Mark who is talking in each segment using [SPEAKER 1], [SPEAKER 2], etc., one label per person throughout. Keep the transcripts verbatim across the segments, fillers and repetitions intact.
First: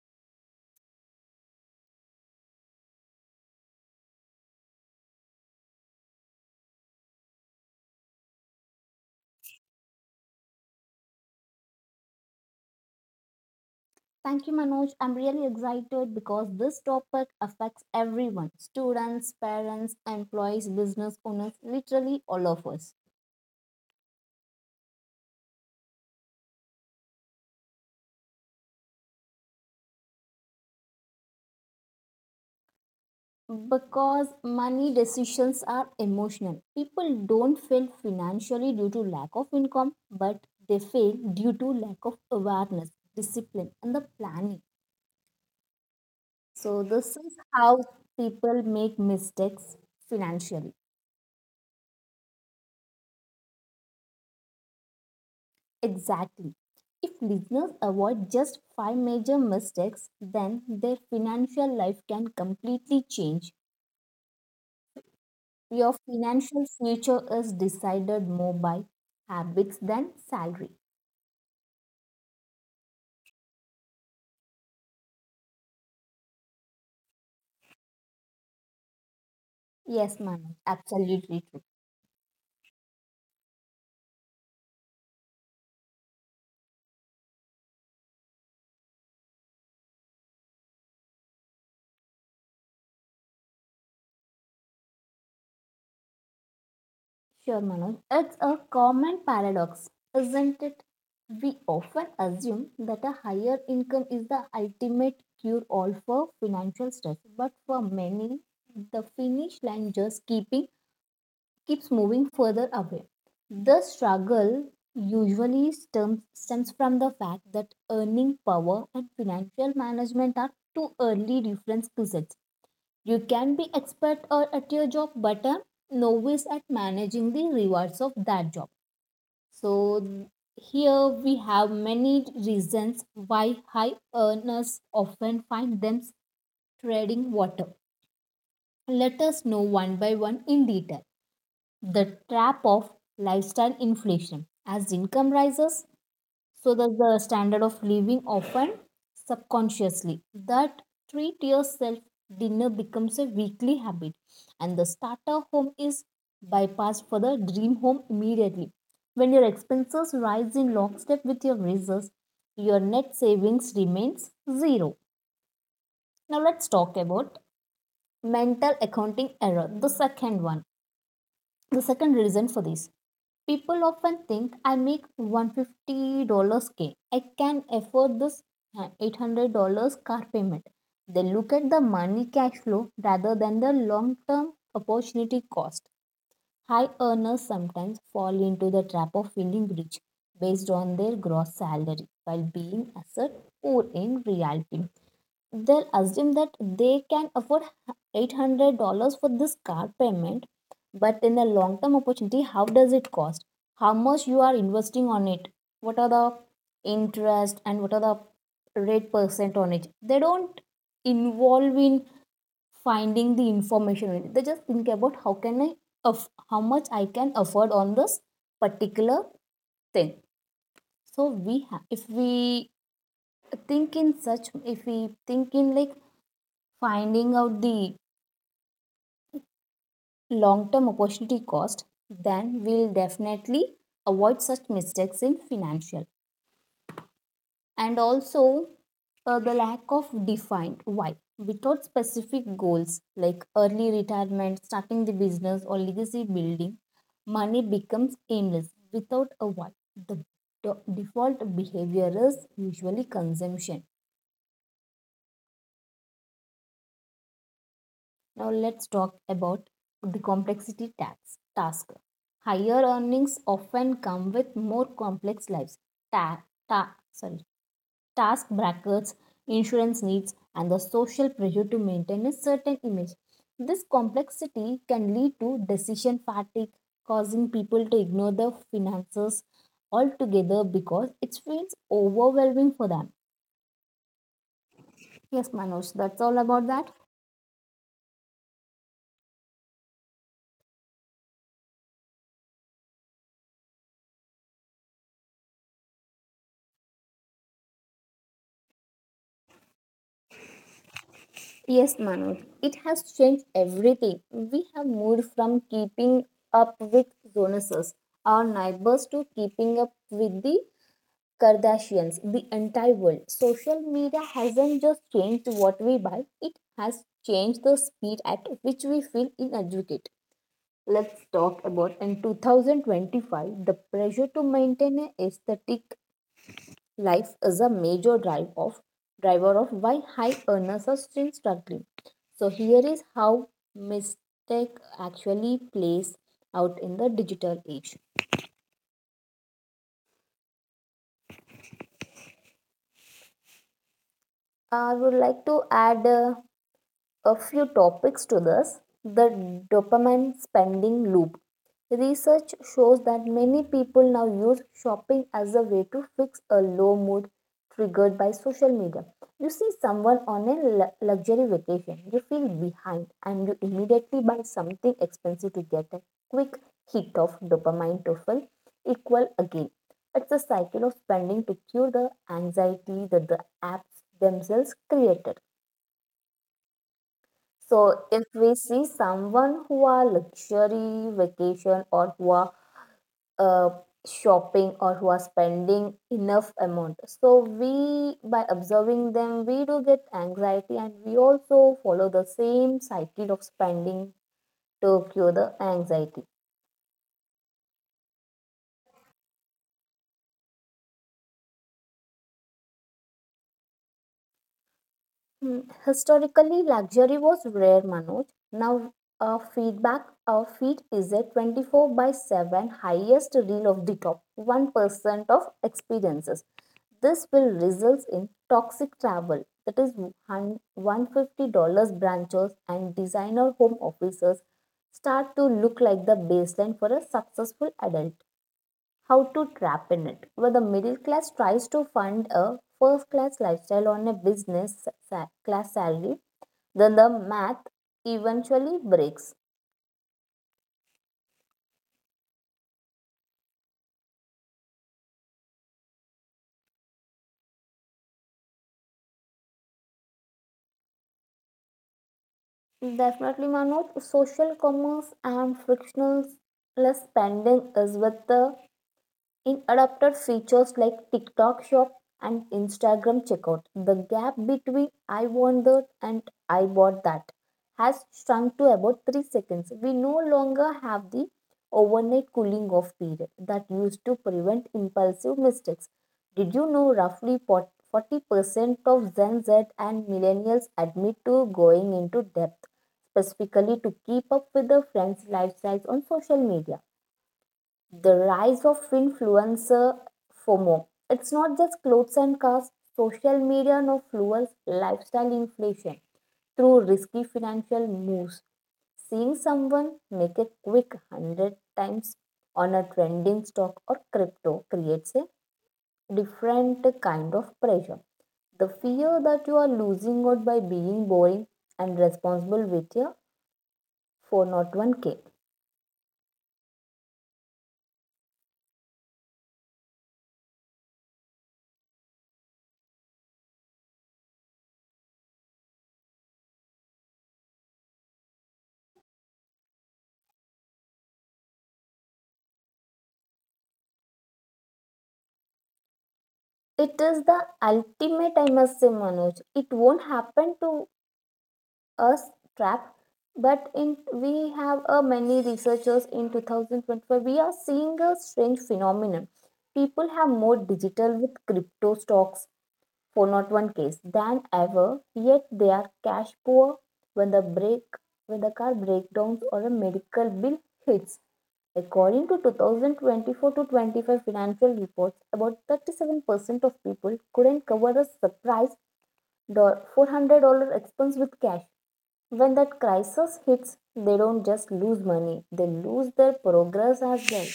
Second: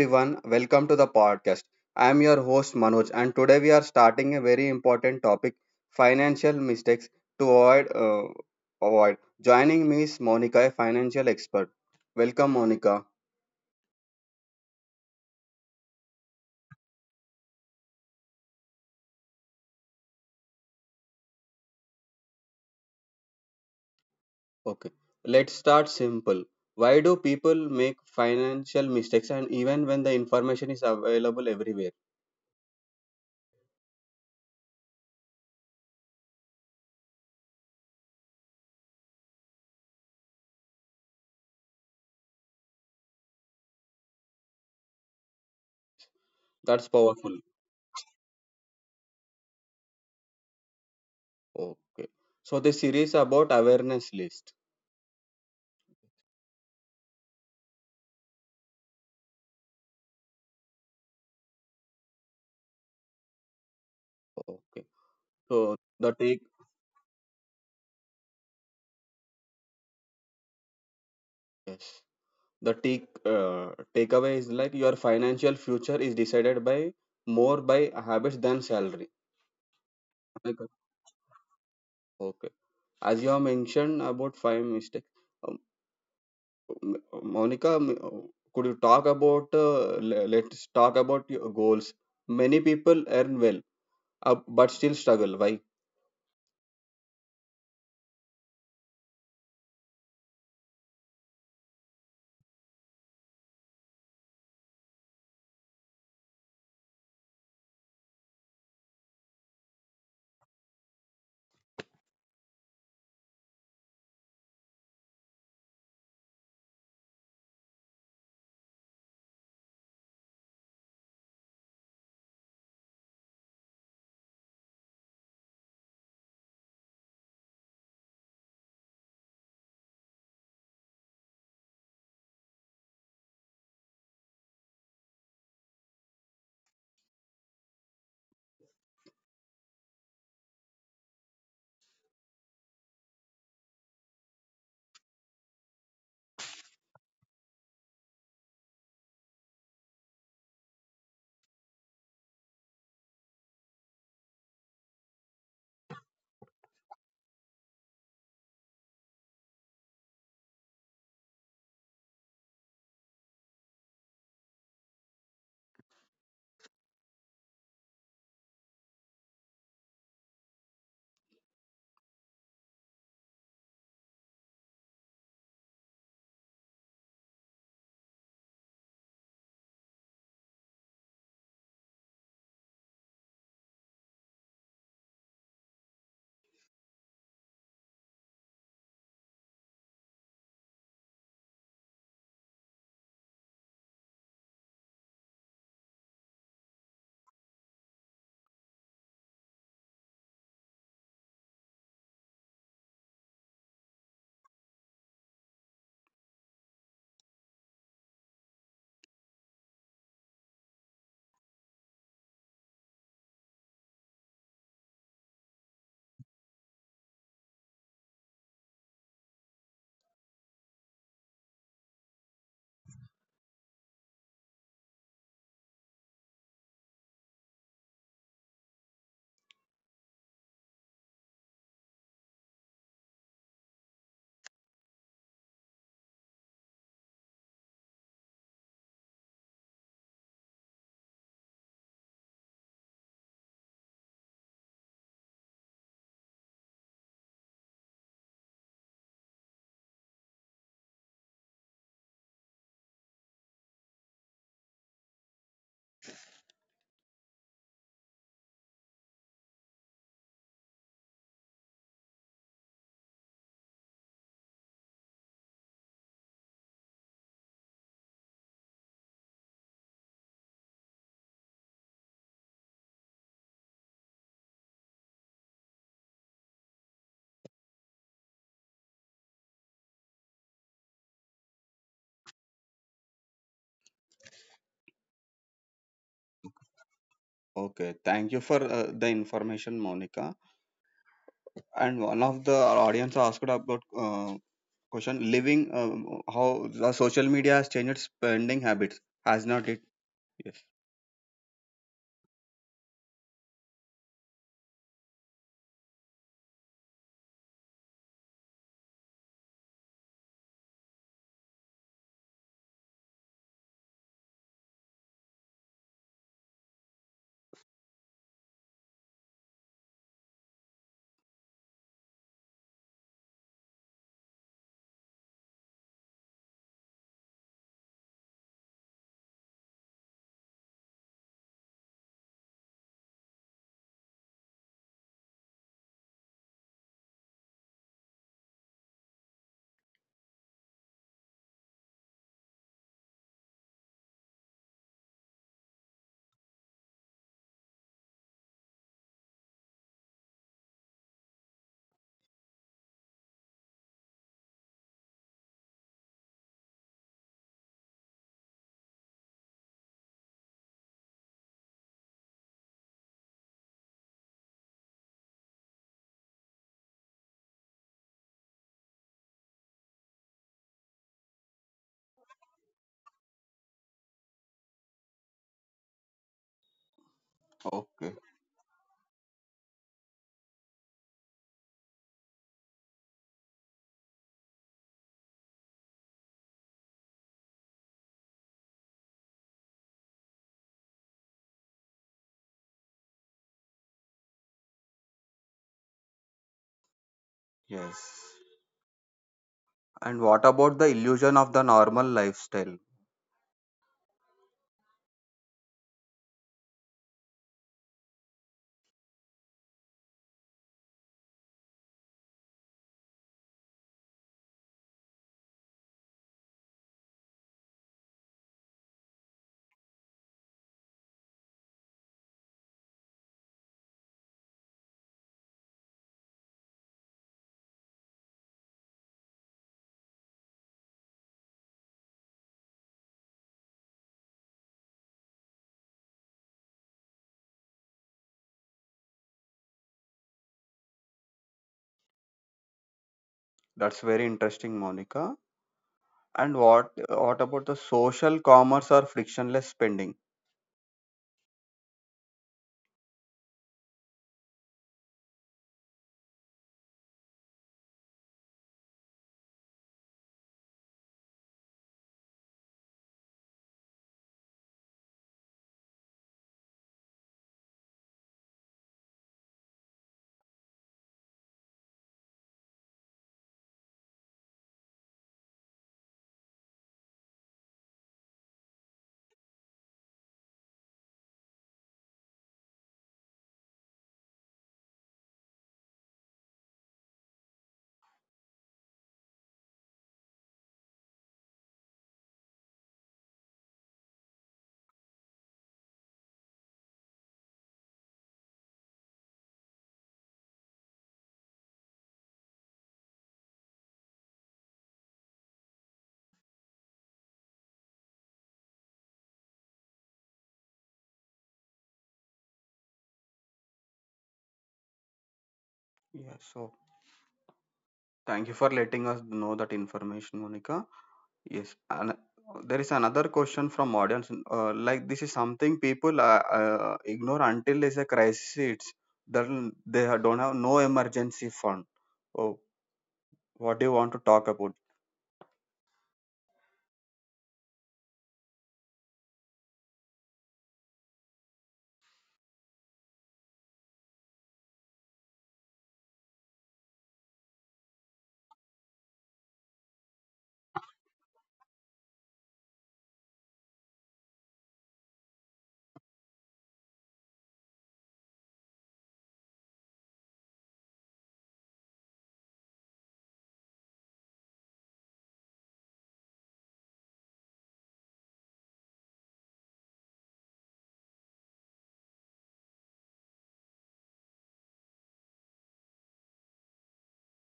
[SPEAKER 1] everyone, welcome to the podcast. I am your host Manoj, and today we are starting a very important topic, financial mistakes to avoid uh, avoid. Joining me is Monica, a financial expert. Welcome Monica.
[SPEAKER 2] Thank you, Manoj. I'm really excited because this topic affects everyone students, parents, employees, business owners, literally all of us.
[SPEAKER 1] Okay. Let's start simple. Why do people make financial mistakes and even when the information is available everywhere?
[SPEAKER 2] Because money decisions are emotional. People don't fail financially due to lack of income, but they fail due to lack of awareness, discipline, and the planning. So,
[SPEAKER 1] That's
[SPEAKER 2] this is
[SPEAKER 1] powerful.
[SPEAKER 2] how people make mistakes financially.
[SPEAKER 1] Okay. So this series about awareness list.
[SPEAKER 2] Exactly. If listeners avoid just five major mistakes, then their financial life can completely change.
[SPEAKER 1] Okay. So
[SPEAKER 2] Your
[SPEAKER 1] the take
[SPEAKER 2] financial future is decided more by habits than salary.
[SPEAKER 1] yes. The take uh, takeaway is like your financial future is decided by more by habits than salary.
[SPEAKER 2] Yes, Manoj,
[SPEAKER 1] Am I correct?
[SPEAKER 2] absolutely true.
[SPEAKER 1] Okay, as you have mentioned about five mistakes, um, M- monica m- uh, could you talk about uh, le- let's talk about your goals. Many people earn well, uh, but still struggle, why?
[SPEAKER 2] Sure, Manoj. It's a common paradox, isn't it? We often assume that a higher income is the ultimate cure all for financial stress, but for many, the finish line just keeping keeps moving further away. The struggle usually stems, stems from the fact that earning power and financial management are two early reference skills. You can be expert or at your job, but a novice at managing the rewards of that job. So here we have many reasons why high earners often find themselves treading water. Let us know one by one in detail the trap of lifestyle inflation. As income rises, so does the standard of living, often subconsciously. That treat yourself dinner becomes a weekly habit, and the starter home is bypassed for the dream home immediately. When your expenses rise in lockstep with your raises, your net savings remains zero. Now, let's talk about mental accounting error, the second one. The second reason for this people often think I make a hundred fifty k dollars. I can afford this uh, eight hundred dollars car payment. They look at the money cash flow rather than the long term opportunity cost. High earners sometimes fall into the trap of feeling rich based on their gross salary while being assert poor in reality. They'll assume that they can afford eight hundred dollars for this car payment, but in the long term opportunity, how does it cost? How much you are investing on it? What are the interest and what are the rate percent on it? They don't involve in finding the information in it. They just think about how can I, aff- how much I can afford on this particular thing. So we have, if we think in such, if we think in like finding out the long-term opportunity cost, then we'll definitely avoid such mistakes in financial. And also uh, the lack of defined why, without specific goals like early retirement, starting the business or legacy building, money becomes aimless. Without a why, the do- default behavior is usually consumption. Now let's talk about the complexity tax task. Higher earnings often come with more complex lives, ta- ta- sorry, task brackets, insurance needs, and the social pressure to maintain a certain image. This complexity can lead to decision fatigue, causing people to ignore their finances altogether because it feels overwhelming for them. Yes, Manoj, that's all about that.
[SPEAKER 1] Okay, thank you for uh, the information, Monica. And one of the audience asked about uh, question living, um, how the social media has changed spending habits, has not it? Yes.
[SPEAKER 2] Yes, Manoj, it has changed everything. We have moved from keeping up with Jonases, our neighbors, to keeping up with the Kardashians, the entire world. Social media hasn't just changed what we buy, it has changed the speed at which we feel inadequate. Let's talk about in twenty twenty-five, the pressure to maintain an aesthetic life is a major drive of driver of why high earners are still struggling. So here is how mistake actually plays out in the digital age. I would like to add uh, a few topics to this, the dopamine spending loop. Research shows that many people now use shopping as a way to fix a low mood triggered by social media. You see someone on a lu- luxury vacation, you feel behind, and you immediately buy something expensive to get a quick hit of dopamine to feel equal again. It's a cycle of spending to cure the anxiety that the apps themselves created. So
[SPEAKER 1] Okay.
[SPEAKER 2] if we see someone who are luxury vacation or who are uh, shopping or who are spending enough amount, so we, by observing them, we do get anxiety and we also follow the same cycle of spending to cure the anxiety.
[SPEAKER 1] Yes. And what about the illusion of the normal lifestyle?
[SPEAKER 2] Hmm, historically, luxury was rare, Manoj. Now, a feedback, a feed is a 24 by 7 highest reel of the top one percent of experiences. This will result in toxic travel. That is hun- a hundred fifty dollars branches and designer home offices start to look like the baseline for a successful adult, how to trap in it, where the middle class tries to fund a first class lifestyle on a business sa- class salary, then the math eventually breaks.
[SPEAKER 1] That's very interesting, Monica. And what what about the social commerce or frictionless spending?
[SPEAKER 2] Definitely, Manoj, social commerce and frictionless spending is with the in adapted features like TikTok Shop and Instagram Checkout. The gap between I want that and I bought that has shrunk to about three seconds. We no longer have the overnight cooling off period that used to prevent impulsive mistakes. Did you know roughly forty percent of Gen Z and millennials admit to going into debt specifically to keep up with their friends' lifestyles on social media? The rise of influencer FOMO. It's not just clothes and cars, social media now fuels lifestyle inflation through risky financial moves. Seeing someone make a quick a hundred times on a trending stock or crypto creates a different kind of pressure. The fear that you are losing out by being boring and responsible with your four oh one k.
[SPEAKER 1] Yes. Thank you for letting us know that information, Monica. Yes, and uh, there is another question from audience. Uh, like this is something people uh, uh, ignore until there's a crisis hits. Then they ha- don't have no emergency fund. Oh, what do you want to talk about?
[SPEAKER 2] It is the ultimate, I must say, Manoj. It won't happen to us trap, but in we have a many researchers in two thousand twenty-five. We are seeing a strange phenomenon. People have more digital with crypto stocks for not one case than ever, yet they are cash poor when the break when the car breakdowns or a medical bill hits. According to two thousand twenty-four to twenty-five financial reports, about thirty-seven percent of people couldn't cover a surprise do- four hundred dollars expense with cash. When that crisis hits, they don't just lose money, they lose their progress as well.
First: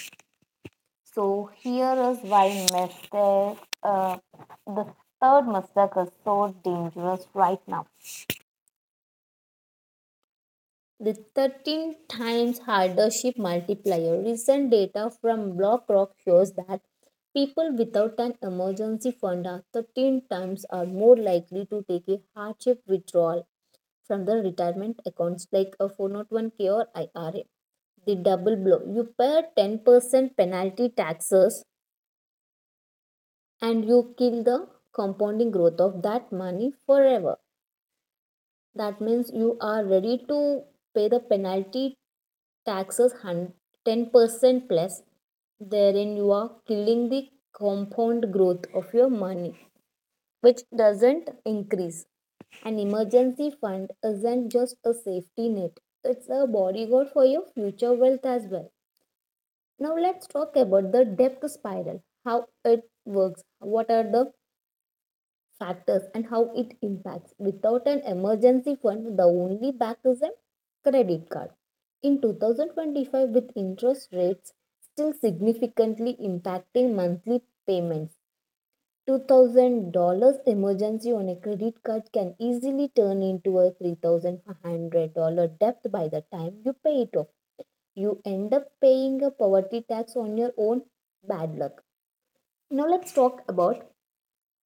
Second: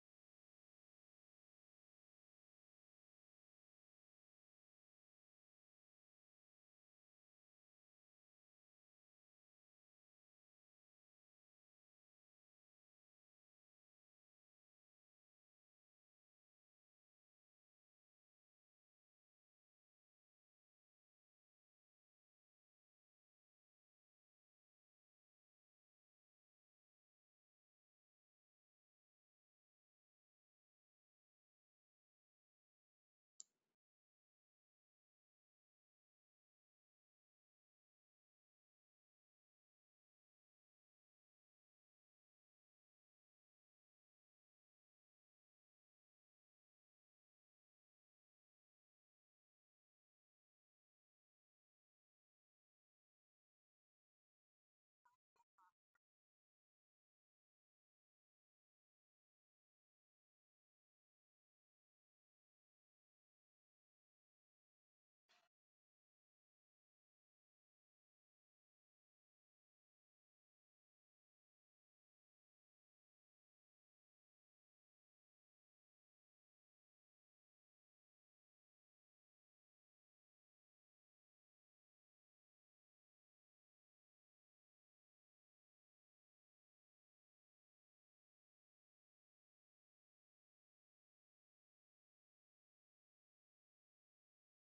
[SPEAKER 2] So, here is why mistake, uh, the third mistake is so dangerous right now. The thirteen times hardship multiplier. Recent data from BlackRock shows that people without an emergency fund are thirteen times are more likely to take a hardship withdrawal from their retirement accounts like a four oh one k or I R A. The double blow. You pay ten percent penalty taxes and you kill the compounding growth of that money forever. That means you are ready to pay the penalty taxes ten percent plus. Therein, you are killing the compound growth of your money, which doesn't increase. An emergency fund isn't just a safety net, it's a bodyguard for your future wealth as well. Now, let's talk about the debt spiral, how it works, what are the factors and how it impacts. Without an emergency fund, the only back is a credit card. In two thousand twenty-five, with interest rates still significantly impacting monthly payments, two thousand dollars emergency on a credit card can easily turn into a three thousand five hundred dollars debt by the time you pay it off. You end up paying a poverty tax on your own bad luck. Now let's talk about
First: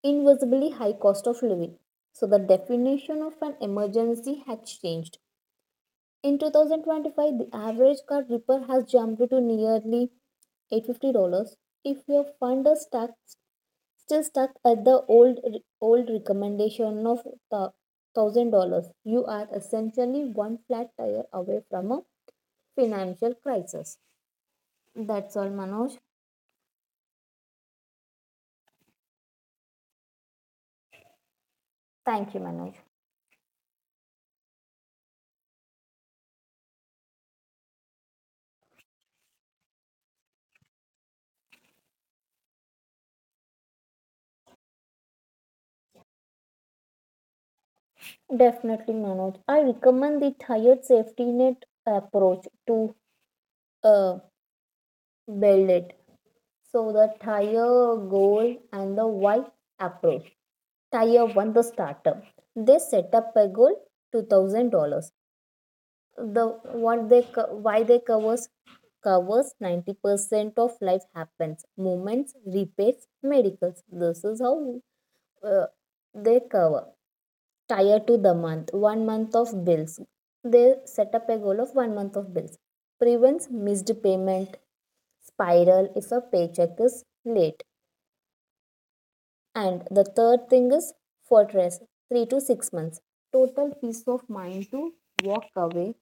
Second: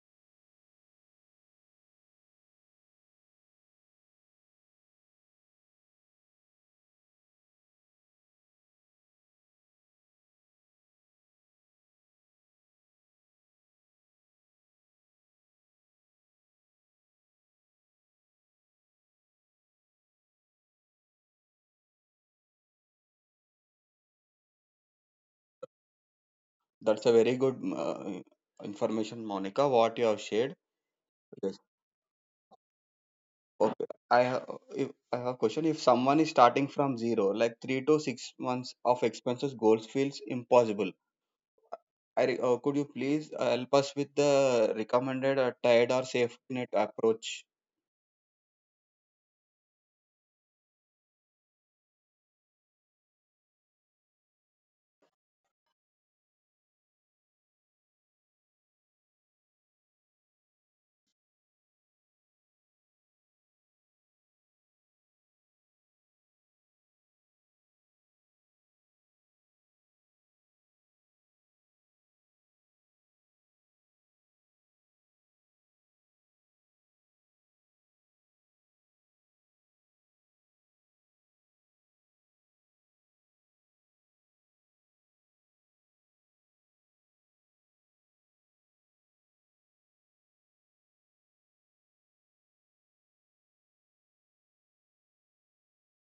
[SPEAKER 2] invisibly high cost of living. So, the definition of an emergency had changed. In twenty twenty-five, the average car repair has jumped to nearly eight hundred fifty dollars. If your fund is stuck, still stuck at the old old recommendation of one thousand dollars you are essentially one flat tire away from a financial crisis. That's all, Manoj.
[SPEAKER 1] That's a very good uh, information, Monica, what you have shared. Yes.
[SPEAKER 2] Thank you, Manoj.
[SPEAKER 1] Okay. I have if I have a question. If someone is starting from zero, like three to six months of expenses, goals feels impossible. I re- uh, could you please uh, help us with the recommended uh, tied or safety net approach?
[SPEAKER 2] Definitely, Manoj. I recommend the tire safety net approach to uh, build it. So the tire goal and the why approach. Tire one, the startup. They set up a goal two thousand dollars. The what they co- why they covers covers ninety percent of life happens. Movements, repairs, medicals. This is how uh, they cover. Tire to the month. One month of bills. They set up a goal of one month of bills. Prevents missed payment spiral if a paycheck is late. And the third thing is fortress, three to six months. Total peace of mind to walk away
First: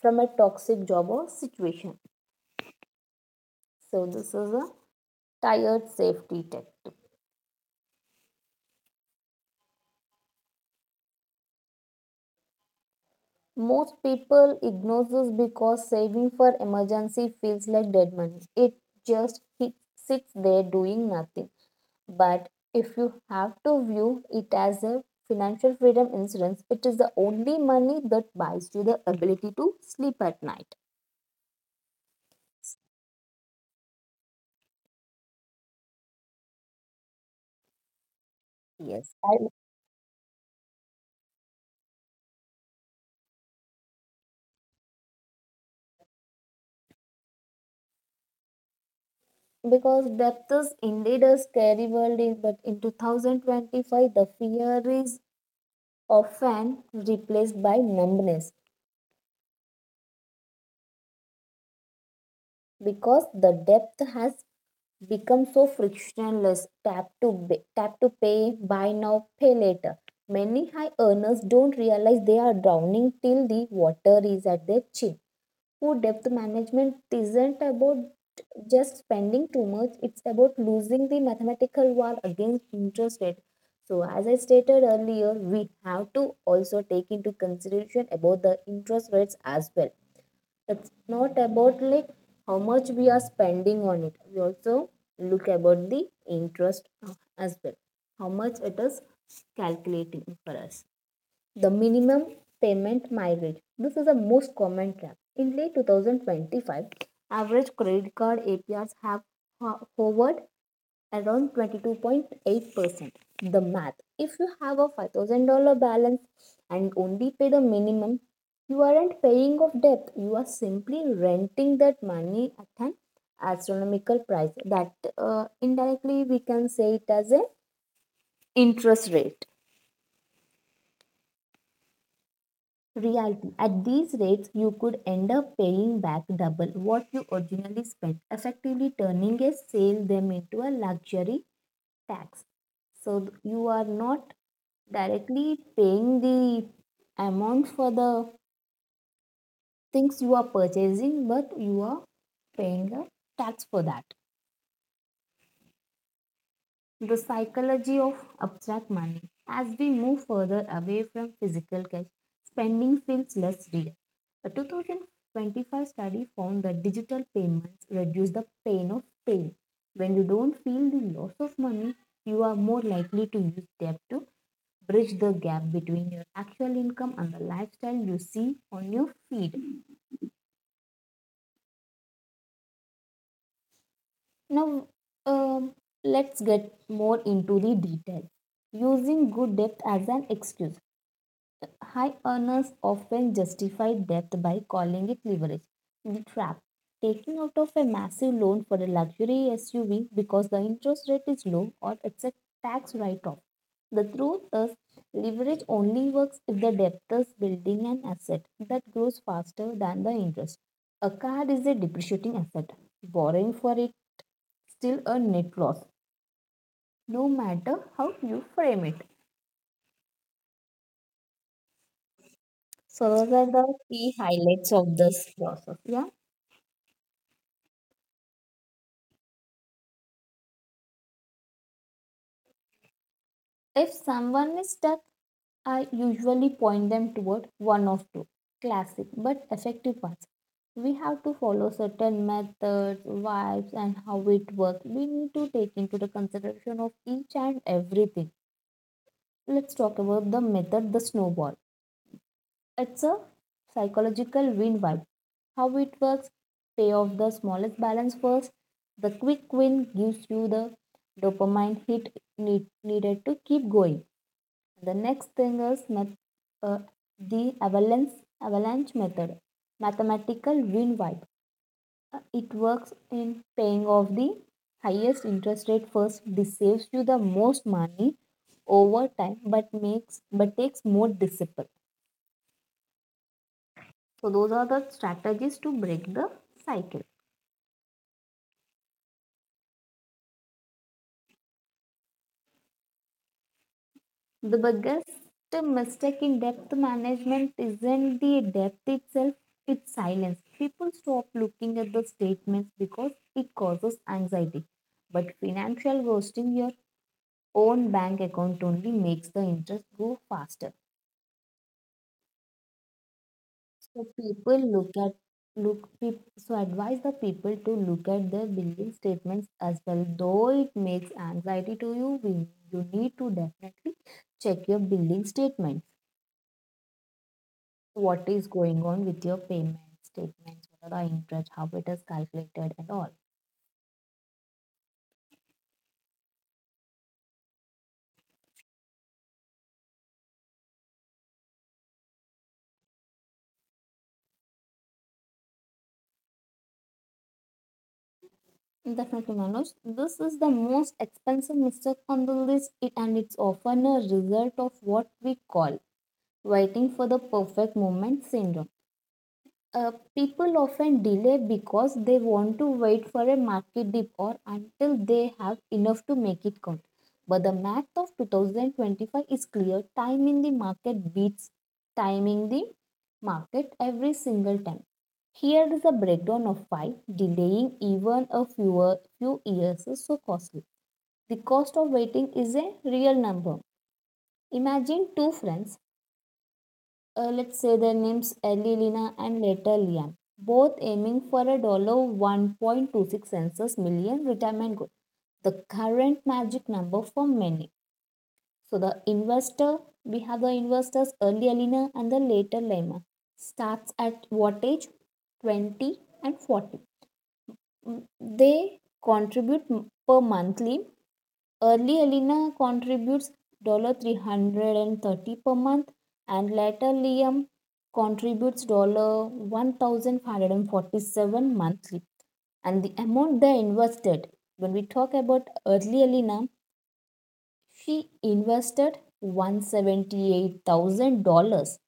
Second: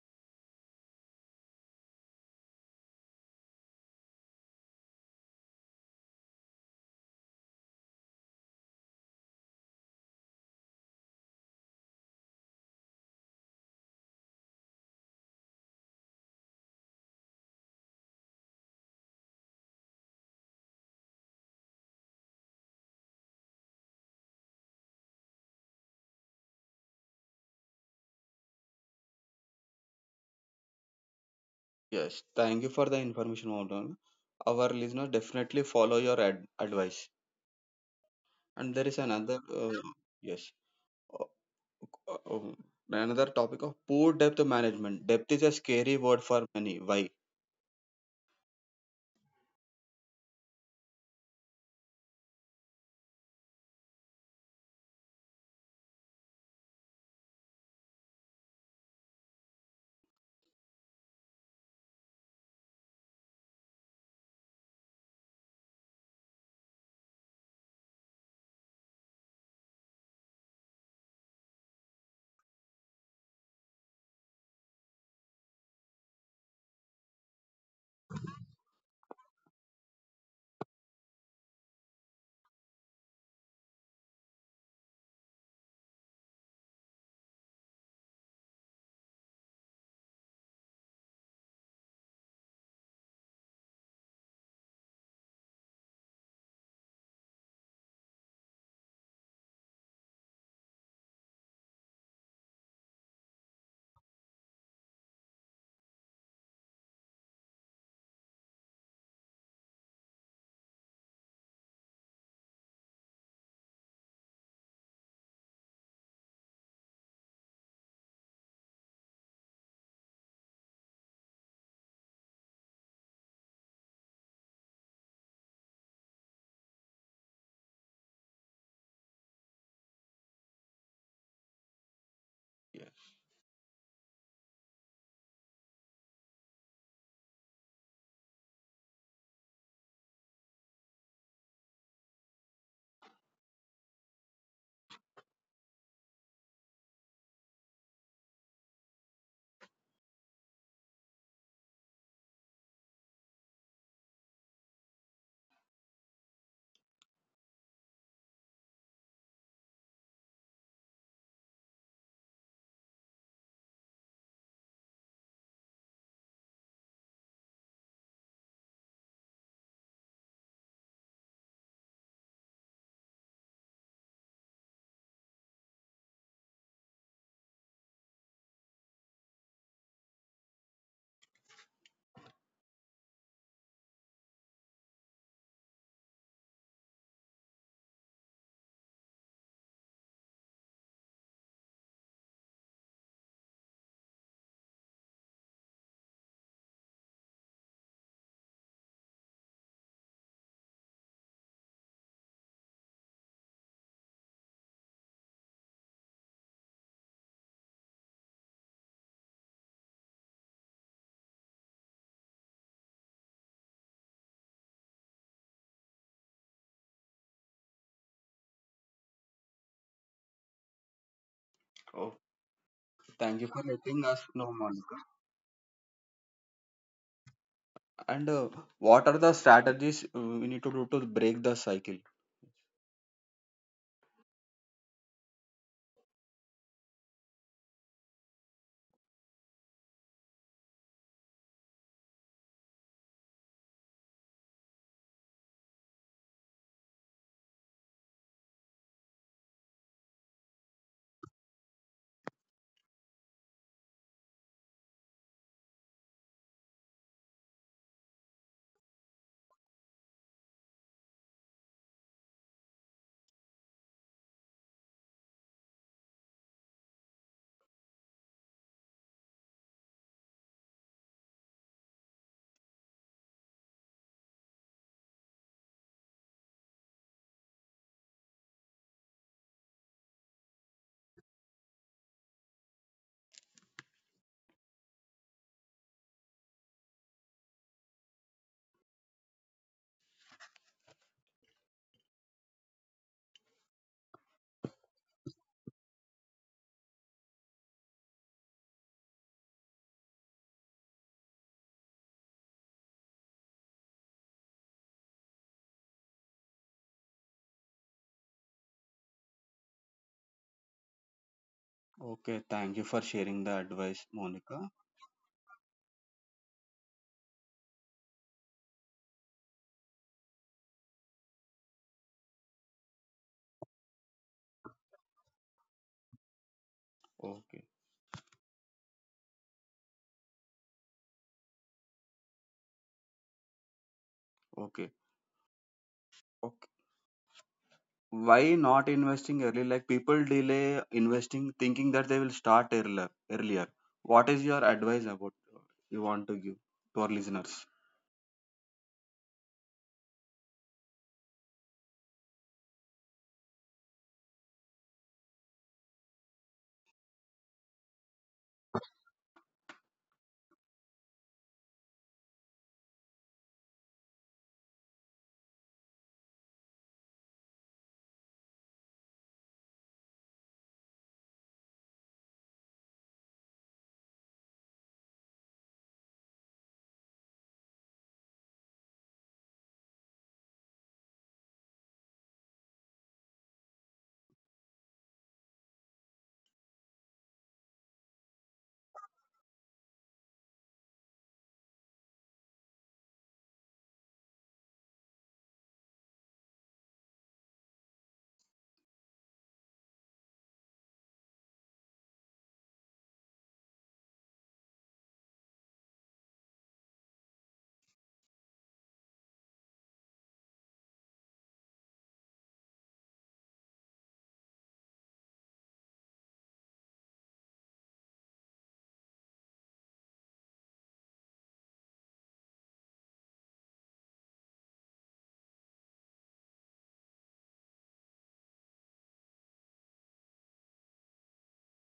[SPEAKER 2] from a toxic job or situation. So this is a tired safety tech. Most people ignore this because saving for emergency feels like dead money. It just sits there doing nothing. But if you have to view it as a financial freedom insurance, it is the only money that buys you the ability to sleep at night.
[SPEAKER 1] Yes, thank you for the information, Maudana. Our listeners definitely follow your ad- advice. And there is
[SPEAKER 2] Yes.
[SPEAKER 1] another,
[SPEAKER 2] And
[SPEAKER 1] uh, yes, uh, uh, um, another topic of poor depth management. Depth is a scary word for many. Why?
[SPEAKER 2] because death is indeed a scary world, in- but in two thousand twenty-five, the fear is often replaced by numbness because the depth has become so frictionless. Tap to ba- tap to pay, buy now pay later. Many high earners don't realize they are drowning till the water is at their chin. Poor debt management isn't about just spending too much, it's about losing the mathematical war against interest rate. So as I stated earlier, we have to also take into consideration about the interest rates as well. It's not about like how much we are spending on it, we also look about the interest uh, as well, how much it is calculating for us. The minimum payment mileage, this is the most common trap in late twenty twenty-five. Average credit card APRs have ho- hovered around twenty-two point eight percent. The math, if you have a five thousand dollars balance and only pay the minimum, you aren't paying off debt, you are simply renting that money at an astronomical price. That uh, indirectly we can say it as an interest rate.
[SPEAKER 1] Yes.
[SPEAKER 2] Reality, at these rates, you could end up paying back double what you originally spent, effectively turning a sale them into a luxury tax. So you are not directly paying the amount for the things you are purchasing, but you are paying a tax for that. The psychology of abstract money. As we move further away from physical cash, spending feels less real. A two thousand twenty-five study found that digital payments reduce the pain of pain. When you don't feel the loss of money, you are more likely to use debt to bridge the gap between your actual income and the lifestyle you see on your feed. Now, um, let's get more into the details. Using good debt as an excuse. High earners often justify debt by calling it leverage. The trap, taking out of a massive loan for a luxury S U V because the interest rate is low or it's a tax write off. The truth is, leverage only works if the debtor is building an asset that grows faster than the interest. A car is a depreciating asset. Borrowing for it still a net loss, no matter how you frame it.
[SPEAKER 1] Oh,
[SPEAKER 2] So those
[SPEAKER 1] thank
[SPEAKER 2] are
[SPEAKER 1] you for
[SPEAKER 2] the
[SPEAKER 1] letting
[SPEAKER 2] key
[SPEAKER 1] us know,
[SPEAKER 2] highlights of
[SPEAKER 1] Monica.
[SPEAKER 2] this process, yeah.
[SPEAKER 1] And uh, what are the strategies uh, we need to do to break the cycle?
[SPEAKER 2] If someone is stuck, I usually point them toward one of two classic but effective paths. We have to follow certain methods, vibes, and how it works. We need to take into the consideration of each and everything. Let's talk about the method, the snowball. It's a psychological win vibe. How it works? Pay off the smallest balance first. The quick win gives you the dopamine hit need, needed to keep going. The next thing is math, uh, the avalanche, avalanche method, mathematical win wipe. Uh, it works in paying off the highest interest rate first. This saves you the most money over time, but makes but takes more discipline. So those are the strategies to break the cycle. The biggest mistake in depth management isn't the depth itself, it's silence. People stop looking at the statements because it causes anxiety. But financial ghosting your own bank account only makes the interest go faster.
[SPEAKER 1] Okay, thank you for sharing the
[SPEAKER 2] So
[SPEAKER 1] advice,
[SPEAKER 2] people
[SPEAKER 1] Monica.
[SPEAKER 2] look at look peop, so advise the people to look at their billing statements as well. Though it makes anxiety to you, we, you need to definitely check your billing statement.
[SPEAKER 1] Okay.
[SPEAKER 2] What is going on with your payment statements, what are the interest, how it is calculated, and all.
[SPEAKER 1] Okay. Okay. Why not investing early? Like people delay investing thinking that they will start earlier. Earlier. What is your advice about, uh, you want to give to our listeners?
[SPEAKER 2] Definitely, Manoj. This is the most expensive mistake on the list, it, and it's often a result of what we call waiting for the perfect moment syndrome. Uh, people often delay because they want to wait for a market dip or until they have enough to make it count. But the math of twenty twenty-five is clear. Time in the market beats timing the market every single time. Here is a breakdown of why delaying even a fewer few years is so costly. The cost of waiting is a real number. Imagine two friends, uh, let's say their names early Lina and later Lian, both aiming for a dollar one point two six census million retirement goal, the current magic number for many. So the investor, we have the investors early Lina and the later Lima, starts at what age? twenty and forty. Mm, They contribute m- per monthly. Early Elena contributes three hundred thirty per month and later Liam contributes one thousand five hundred forty-seven monthly. And the amount they invested, when we talk about early Elena, she invested one hundred seventy-eight thousand dollars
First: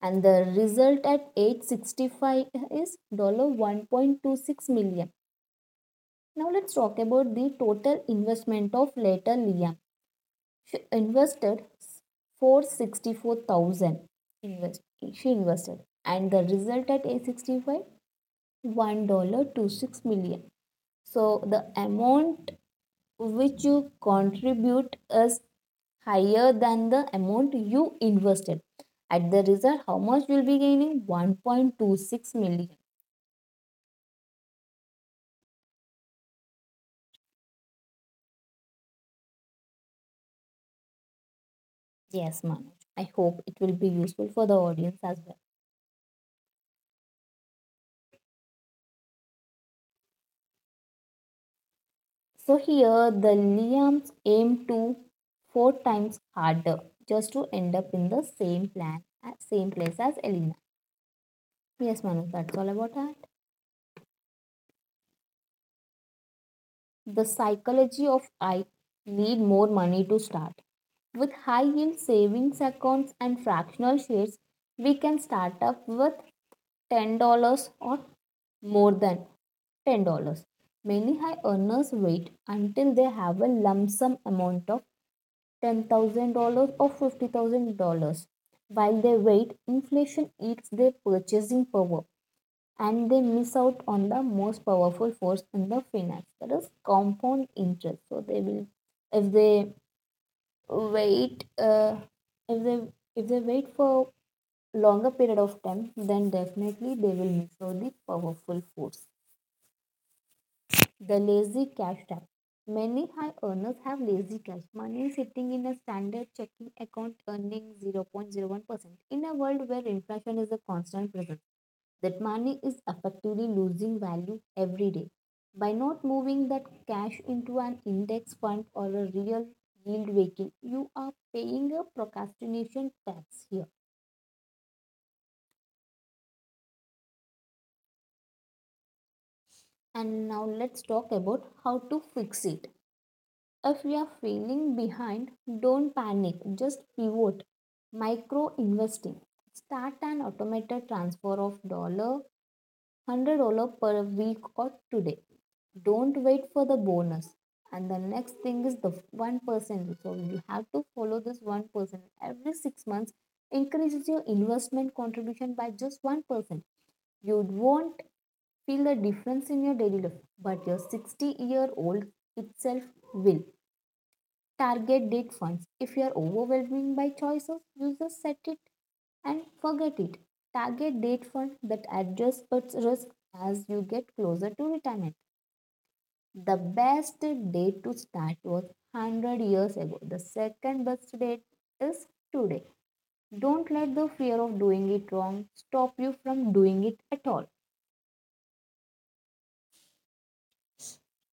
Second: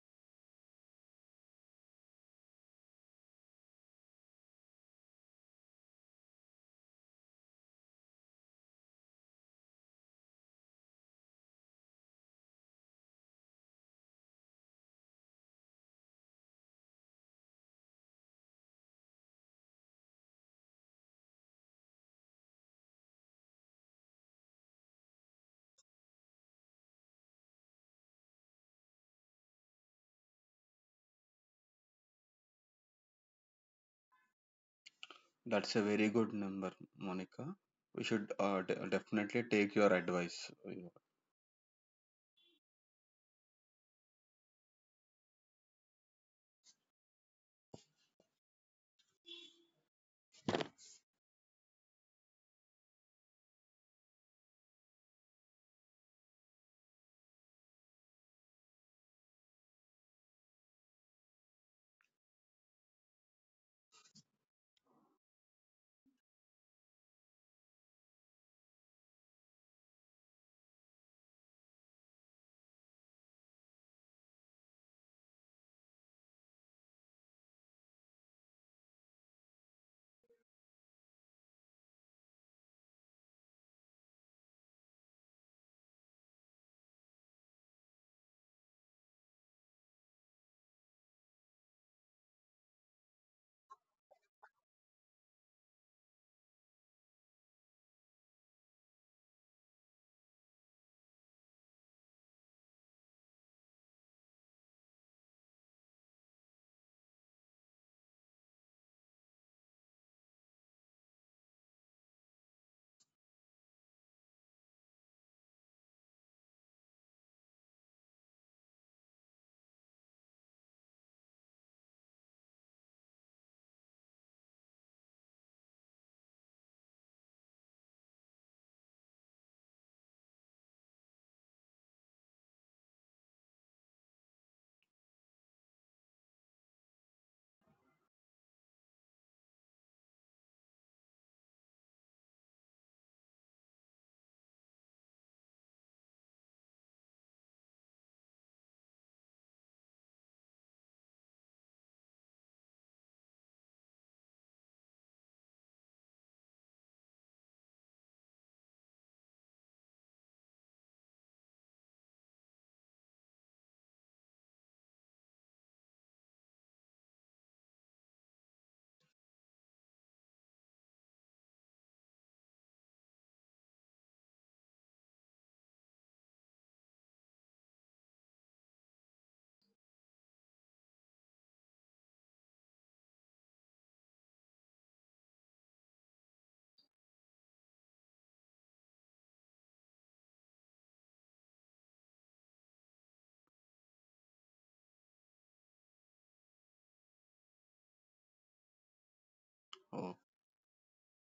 [SPEAKER 2] and the result at age sixty-five is one point two six dollars. Now let's talk about the total investment of later Liam. She invested four hundred sixty-four thousand, invest she invested, and the result at age sixty-five one point two six million dollars. So the amount which you contribute is higher than the amount you invested. At the result, how much you'll be gaining? one point two six million.
[SPEAKER 1] That's a very good number, Monica. We should uh, de- definitely take your advice.
[SPEAKER 2] Yes, Manoj. I hope it will be useful for the audience as well. So here the Liams aim to four times harder just to end up in the same plan at same place as Elena. Yes, Manu, that's all about that. The psychology of I need more money to start. With high yield savings accounts and fractional shares, we can start up with ten dollars or more than ten dollars. Many high earners wait until they have a lump sum amount of ten thousand dollars or fifty thousand dollars. While they wait, inflation eats their purchasing power and they miss out on the most powerful force in the finance that is compound interest. So they will if they wait uh, if they if they wait for longer period of time, then definitely they will miss out the powerful force. The lazy cash trap. Many high earners have lazy cash, money sitting in a standard checking account earning zero point zero one percent. In a world where inflation is a constant presence, that money is effectively losing value every day. By not moving that cash into an index fund or a real yield vehicle, you are paying a procrastination tax here. And now let's talk about how to fix it. If you are feeling behind, don't panic, just pivot. Micro investing. Start an automated transfer of dollar hundred dollar per week or today. Don't wait for the bonus. And the next thing is the one percent. So you have to follow this one percent every six months. Increases your investment contribution by just one percent. You won't feel the difference in your daily life, but your sixty year old itself will. Target date funds. If you are overwhelmed by choices, you just set it and forget it. Target date fund that adjusts its risk as you get closer to retirement. The best date to start was one hundred years ago. The second best date is today. Don't let the fear of doing it wrong stop you from doing it at all.
[SPEAKER 1] Oh,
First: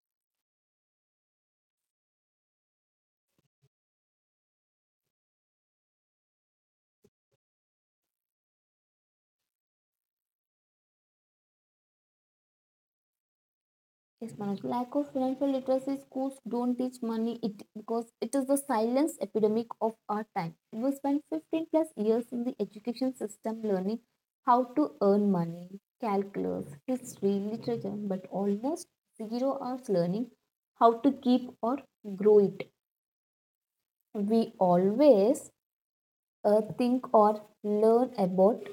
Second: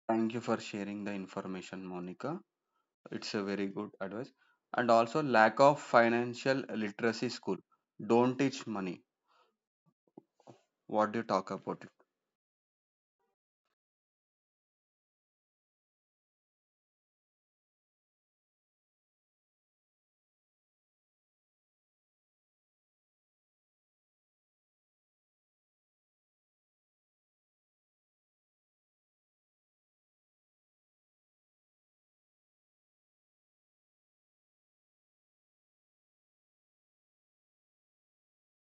[SPEAKER 1] thank you for sharing the information, Monica. It's a very good advice. And also, lack of financial literacy school. Don't teach money. What do you talk about it?
[SPEAKER 2] Yes, Manoj. Lack of financial literacy schools don't teach money it because it is the silence epidemic of our time. We spend fifteen plus years in the education system learning how to earn money, calculus, history, literature, but almost zero hours learning how to keep or grow it. We always uh, think or learn about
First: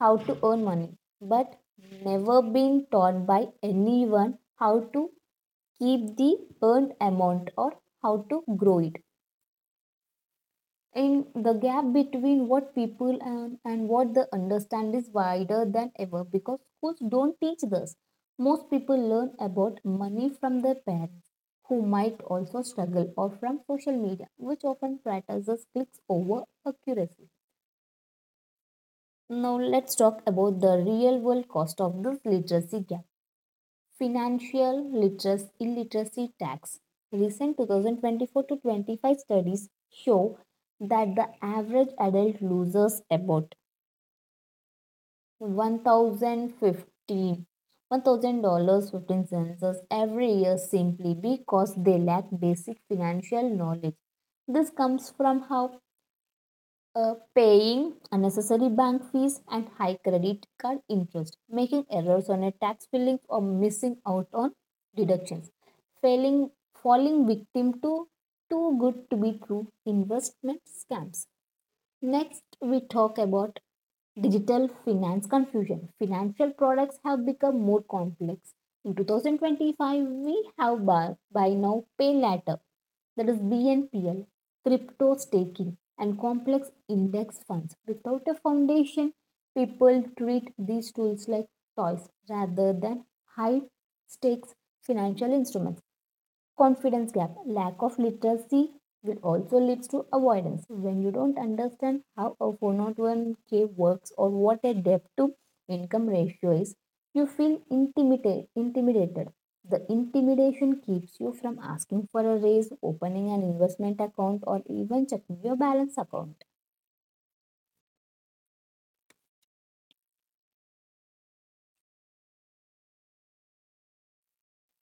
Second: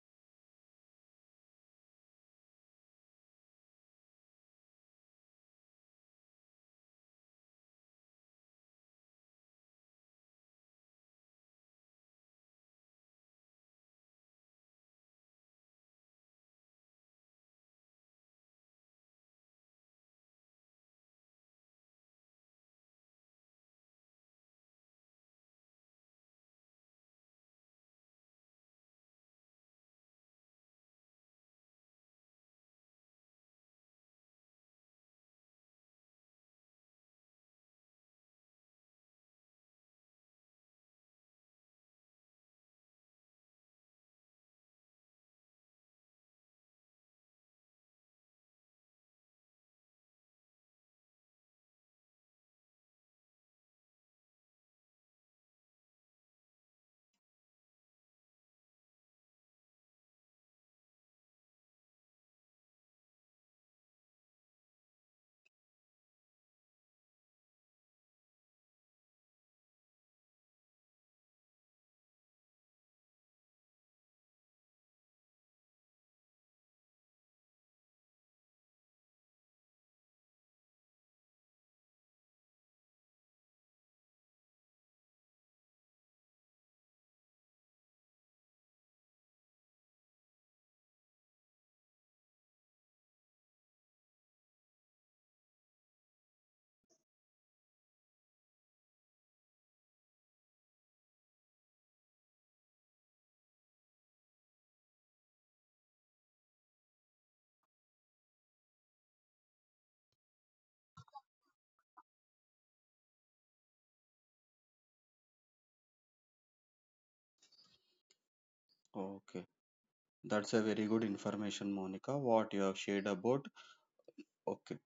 [SPEAKER 2] how to earn money, but never been taught by anyone how to keep the earned amount or how to grow it. And the gap between what people and, and what they understand is wider than ever because schools don't teach this. Most people learn about money from their parents, who might also struggle, or from social media, which often prioritizes clicks over accuracy. Now, let's talk about the real world cost of this literacy gap. Financial literacy, illiteracy tax. Recent twenty twenty-four to twenty-five studies show that the average adult loses about one thousand fifteen, one thousand dollars fifteen cents every year simply because they lack basic financial knowledge. This comes from how uh, paying unnecessary bank fees and high credit card interest, making errors on a tax filling or missing out on deductions, failing falling victim to too good to be true investment scams. Next, we talk about digital finance confusion. Financial products have become more complex. In twenty twenty-five, we have buy, buy now, pay later, that is B N P L, crypto staking, and complex index funds. Without a foundation, people treat these tools like toys rather than high stakes financial instruments. Confidence gap, lack of literacy will also leads to avoidance. When you don't understand how a four zero one k works or what a debt to income ratio is, you feel intimidated intimidated. The intimidation keeps you from asking for a raise, opening an investment account, or even checking your balance account.
[SPEAKER 1] Okay. That's a very good information, Monica, what you have shared about. Okay.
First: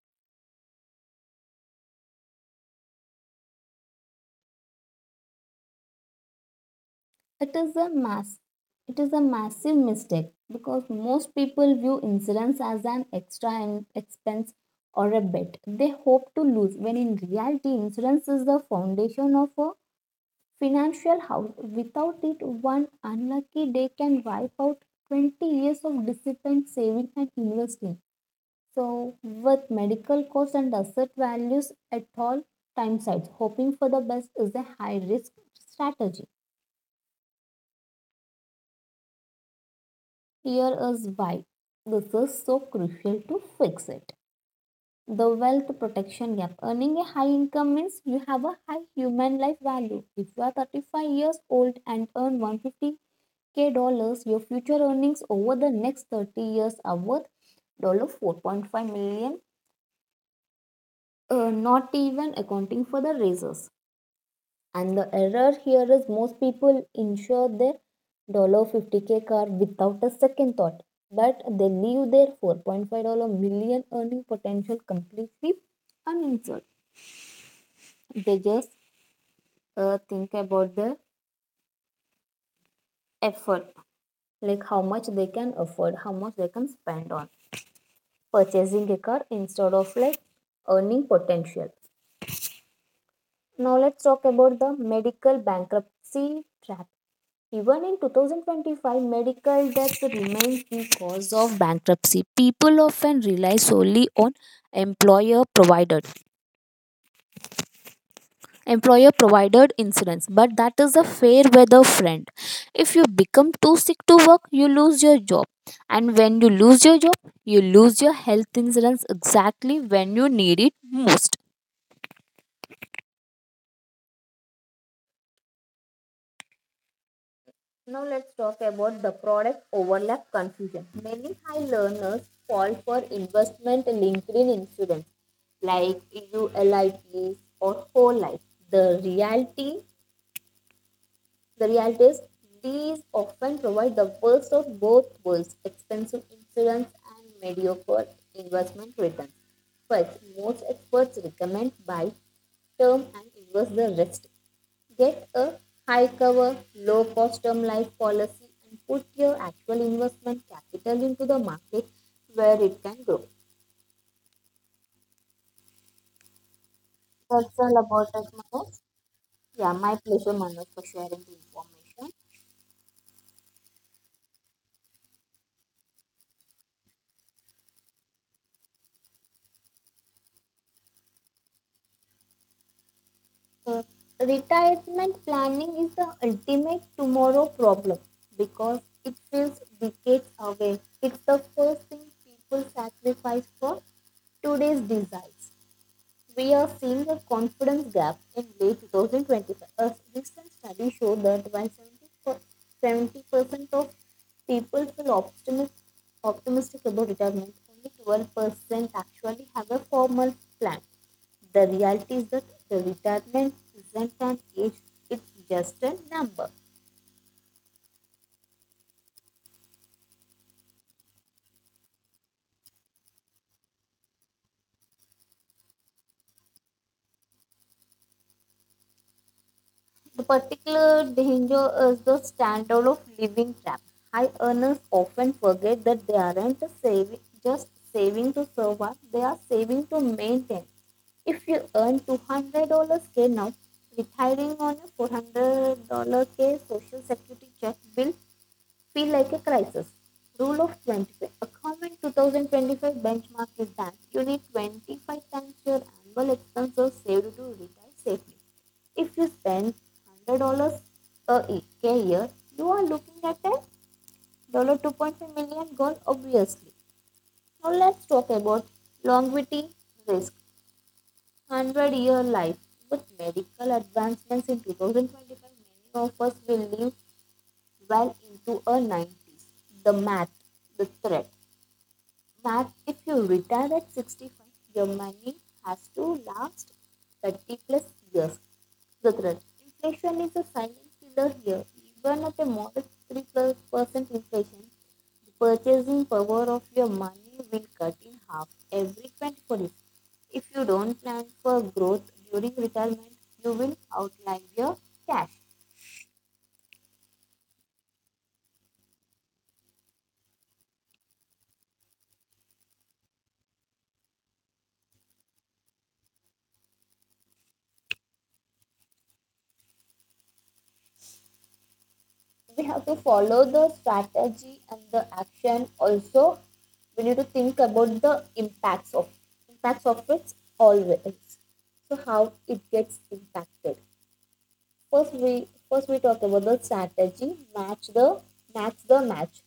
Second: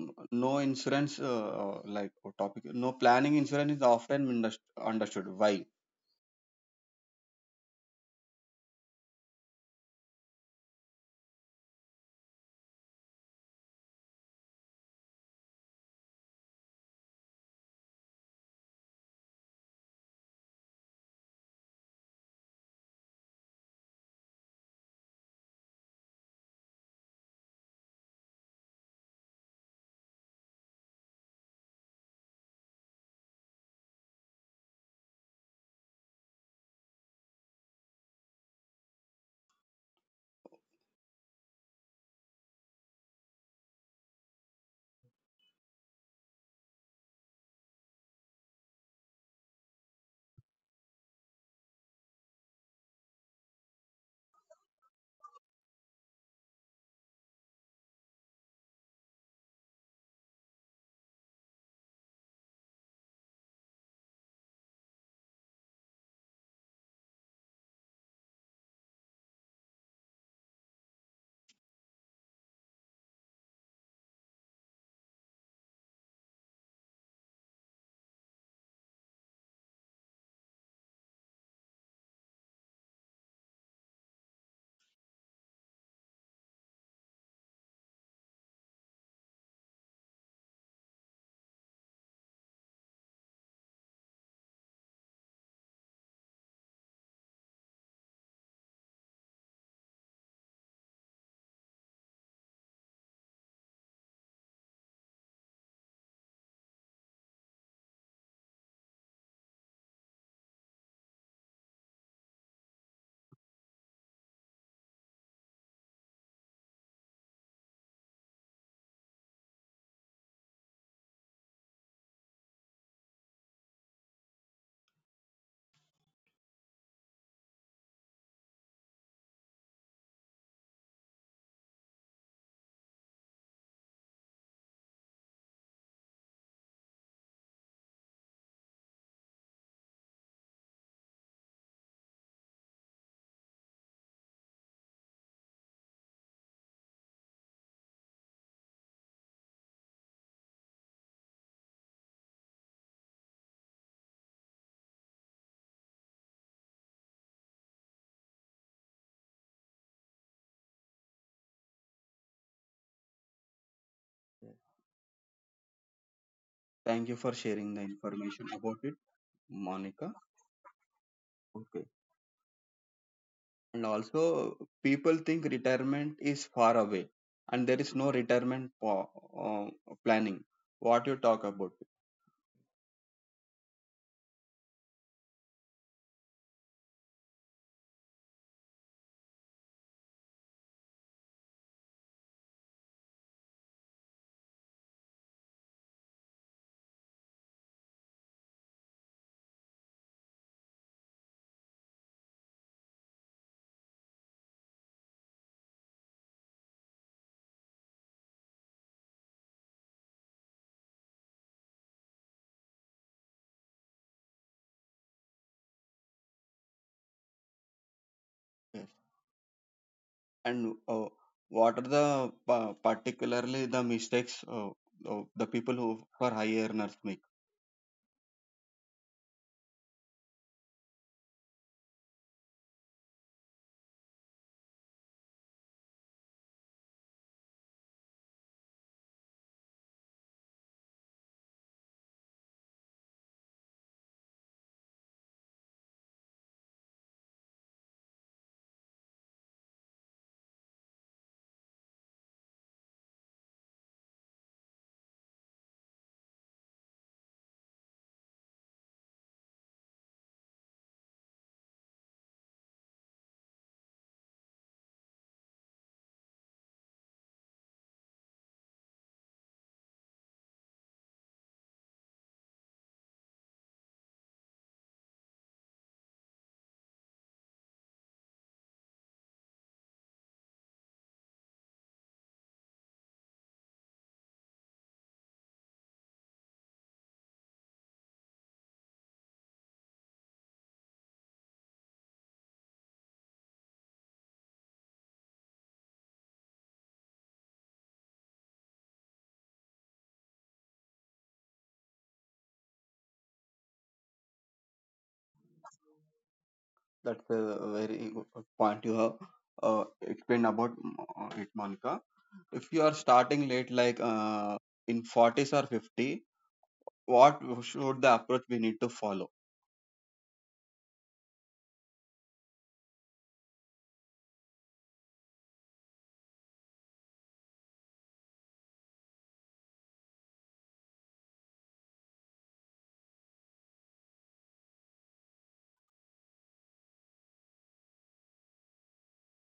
[SPEAKER 1] N- No insurance, uh, uh, like uh, topic. No planning insurance is often indus- understood. Why?
[SPEAKER 2] It is a mass. It is a massive mistake because most people view insurance as an extra en- expense or a bet they hope to lose. When in reality, insurance is the foundation of a financial house. Without it, one unlucky day can wipe out twenty years of disciplined saving and investing. So, with medical costs and asset values at all time sides, hoping for the best is a high risk strategy. Here is why this is so crucial to fix it. The wealth protection gap. Earning a high income means you have a high human life value. If you are thirty-five years old and earn one fifty k dollars, your future earnings over the next thirty years are worth four point five million dollars, dollars, uh, not even accounting for the raises. And the error here is most people insure their fifty k car without a second thought, but they leave their four point five million dollars dollar earning potential completely uninsured. They just uh, think about the effort, like how much they can afford, how much they can spend on purchasing a car instead of like earning potential. Now let's talk about the medical bankruptcy trap. Even in twenty twenty-five, medical debt remains the cause of bankruptcy. People often rely solely on employer provided employer provided insurance, but that is a fair weather friend. If you become too sick to work, you lose your job. And when you lose your job, you lose your health insurance exactly when you need it most. Now let's talk about the product overlap confusion. Many high learners fall for investment linked insurance like you lips or whole life. The reality, the reality is these often provide the worst of both worlds, expensive insurance and mediocre investment returns. But most experts recommend buy term and invest the rest. Get a high cover, low cost term life policy and put your actual investment capital into the market where it can grow.
[SPEAKER 1] Yeah. Thank you for
[SPEAKER 2] That's
[SPEAKER 1] sharing the
[SPEAKER 2] all about it,
[SPEAKER 1] information about
[SPEAKER 2] Manoj.
[SPEAKER 1] it,
[SPEAKER 2] Yeah, my
[SPEAKER 1] Monica.
[SPEAKER 2] pleasure, Manoj, for sharing the
[SPEAKER 1] Okay.
[SPEAKER 2] information.
[SPEAKER 1] And also, people think retirement is far away, and there is no retirement po- uh, planning. What you talk about?
[SPEAKER 2] Uh, Retirement planning is the ultimate tomorrow problem because it feels decades away. It's the first thing people sacrifice for today's desires. We are seeing a confidence gap in late twenty twenty-five. A recent study showed that when 70 percent of people feel optimistic, optimistic about retirement, only twelve percent actually have a formal plan. The reality is that the retirement isn't an age, it's just a number.
[SPEAKER 1] Yes. And uh, what are the pa- particularly the mistakes, uh, uh, the people who for high earners make?
[SPEAKER 2] The particular danger is the standard of living trap. High earners often forget that they aren't saving, just saving to survive, they are saving to maintain. If you earn two hundred K now, retiring on a four hundred K social security check bill feel like a crisis. Rule of twenty-five. A common two thousand twenty-five benchmark is that you need twenty-five times your annual expenses saved to retire safely. If you spend one hundred dollars a year, you are looking at a two point five million dollars goal, obviously. Now let's talk about longevity risk. one hundred year life. With medical advancements in twenty twenty-five, many of us will live well into a nineties. The math, the threat. Math, if you retire at sixty-five, your money has to last thirty plus years. The threat. Inflation is a silent killer here. Even at a modest three plus percent inflation, the purchasing power of your money will cut in half every twenty-four years. If you don't plan for growth during retirement, you will outlive your cash.
[SPEAKER 1] That's a very good point you have uh, explained about uh, it, Monica. If you are starting late, like uh, in forties or fifty, what should the approach we need to follow?
[SPEAKER 2] We have to follow the strategy and the action also. We need to think about the impacts of impacts of it always, so how it gets impacted. First we first we talk about the strategy. Match the match the match.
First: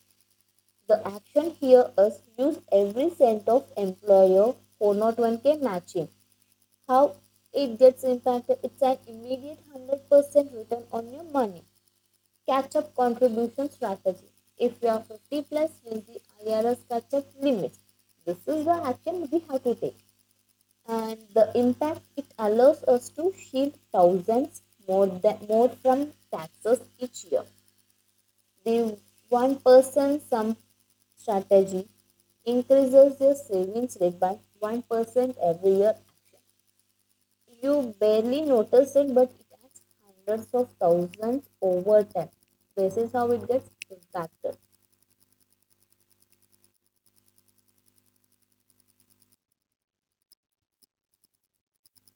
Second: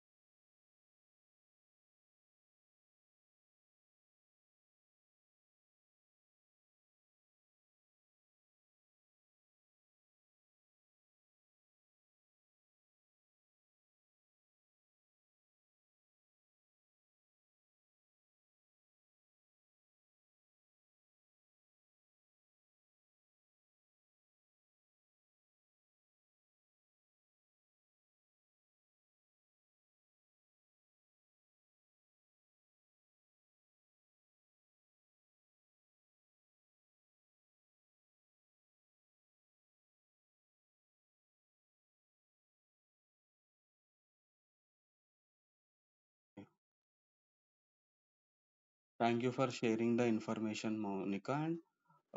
[SPEAKER 2] The action here is use every cent of employer four oh one k matching. How it gets impacted: it's an immediate one hundred percent return on your money. Catch up contribution strategy. If you are fifty plus, use the I R S catch up limits. This is the action we have to take, and the impact: it allows us to shield thousands more than more from taxes each year. The one person sum strategy increases your savings rate by one percent every year. You barely notice it, but it adds hundreds of thousands over time. This is how it gets impacted.
[SPEAKER 1] Thank you for sharing the information, Monica, and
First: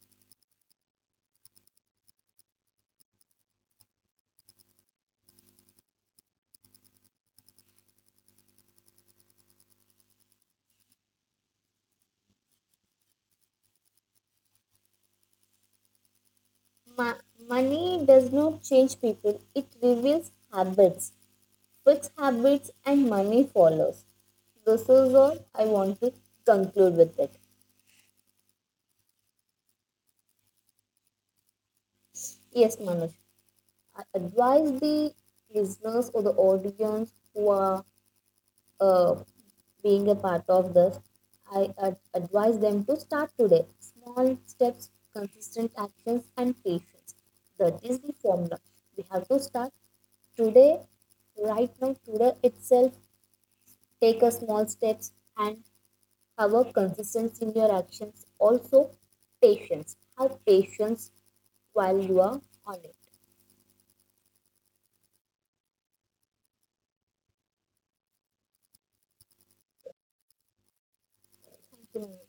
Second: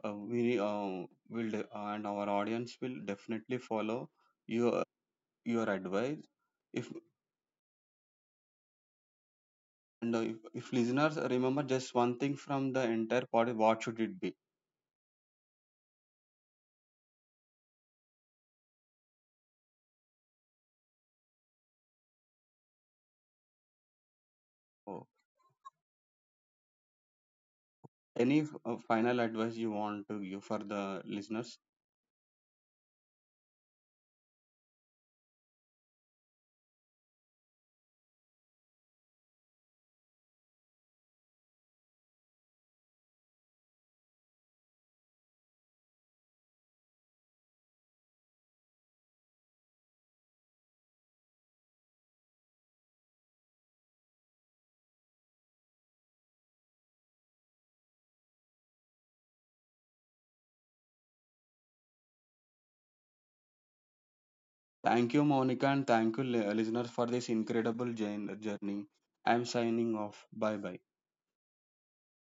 [SPEAKER 1] uh, we uh, will de- uh, and our audience will definitely follow your your advice. If and uh, if, if listeners remember just one thing from the entire podcast, what should it be?
[SPEAKER 2] Ma- Money does not change people, it reveals habits. Which habits, and money follows. This
[SPEAKER 1] Oh,
[SPEAKER 2] is all I want to conclude with it.
[SPEAKER 1] any f- uh, final advice you want to give for the listeners?
[SPEAKER 2] Yes, Manoj, I advise the listeners or the audience who are uh, being a part of this, I ad- advise them to start today. Small steps, consistent actions, and patience. That is the formula. We have to start today, right now, today itself. Take a small steps and have a consistency in your actions. Also, patience. Have patience while you are on it.
[SPEAKER 1] Thank you, Monica, and thank you, li- uh, listeners, for this incredible jour- journey. I'm signing off. Bye bye.
[SPEAKER 2] Thank you. Nandini.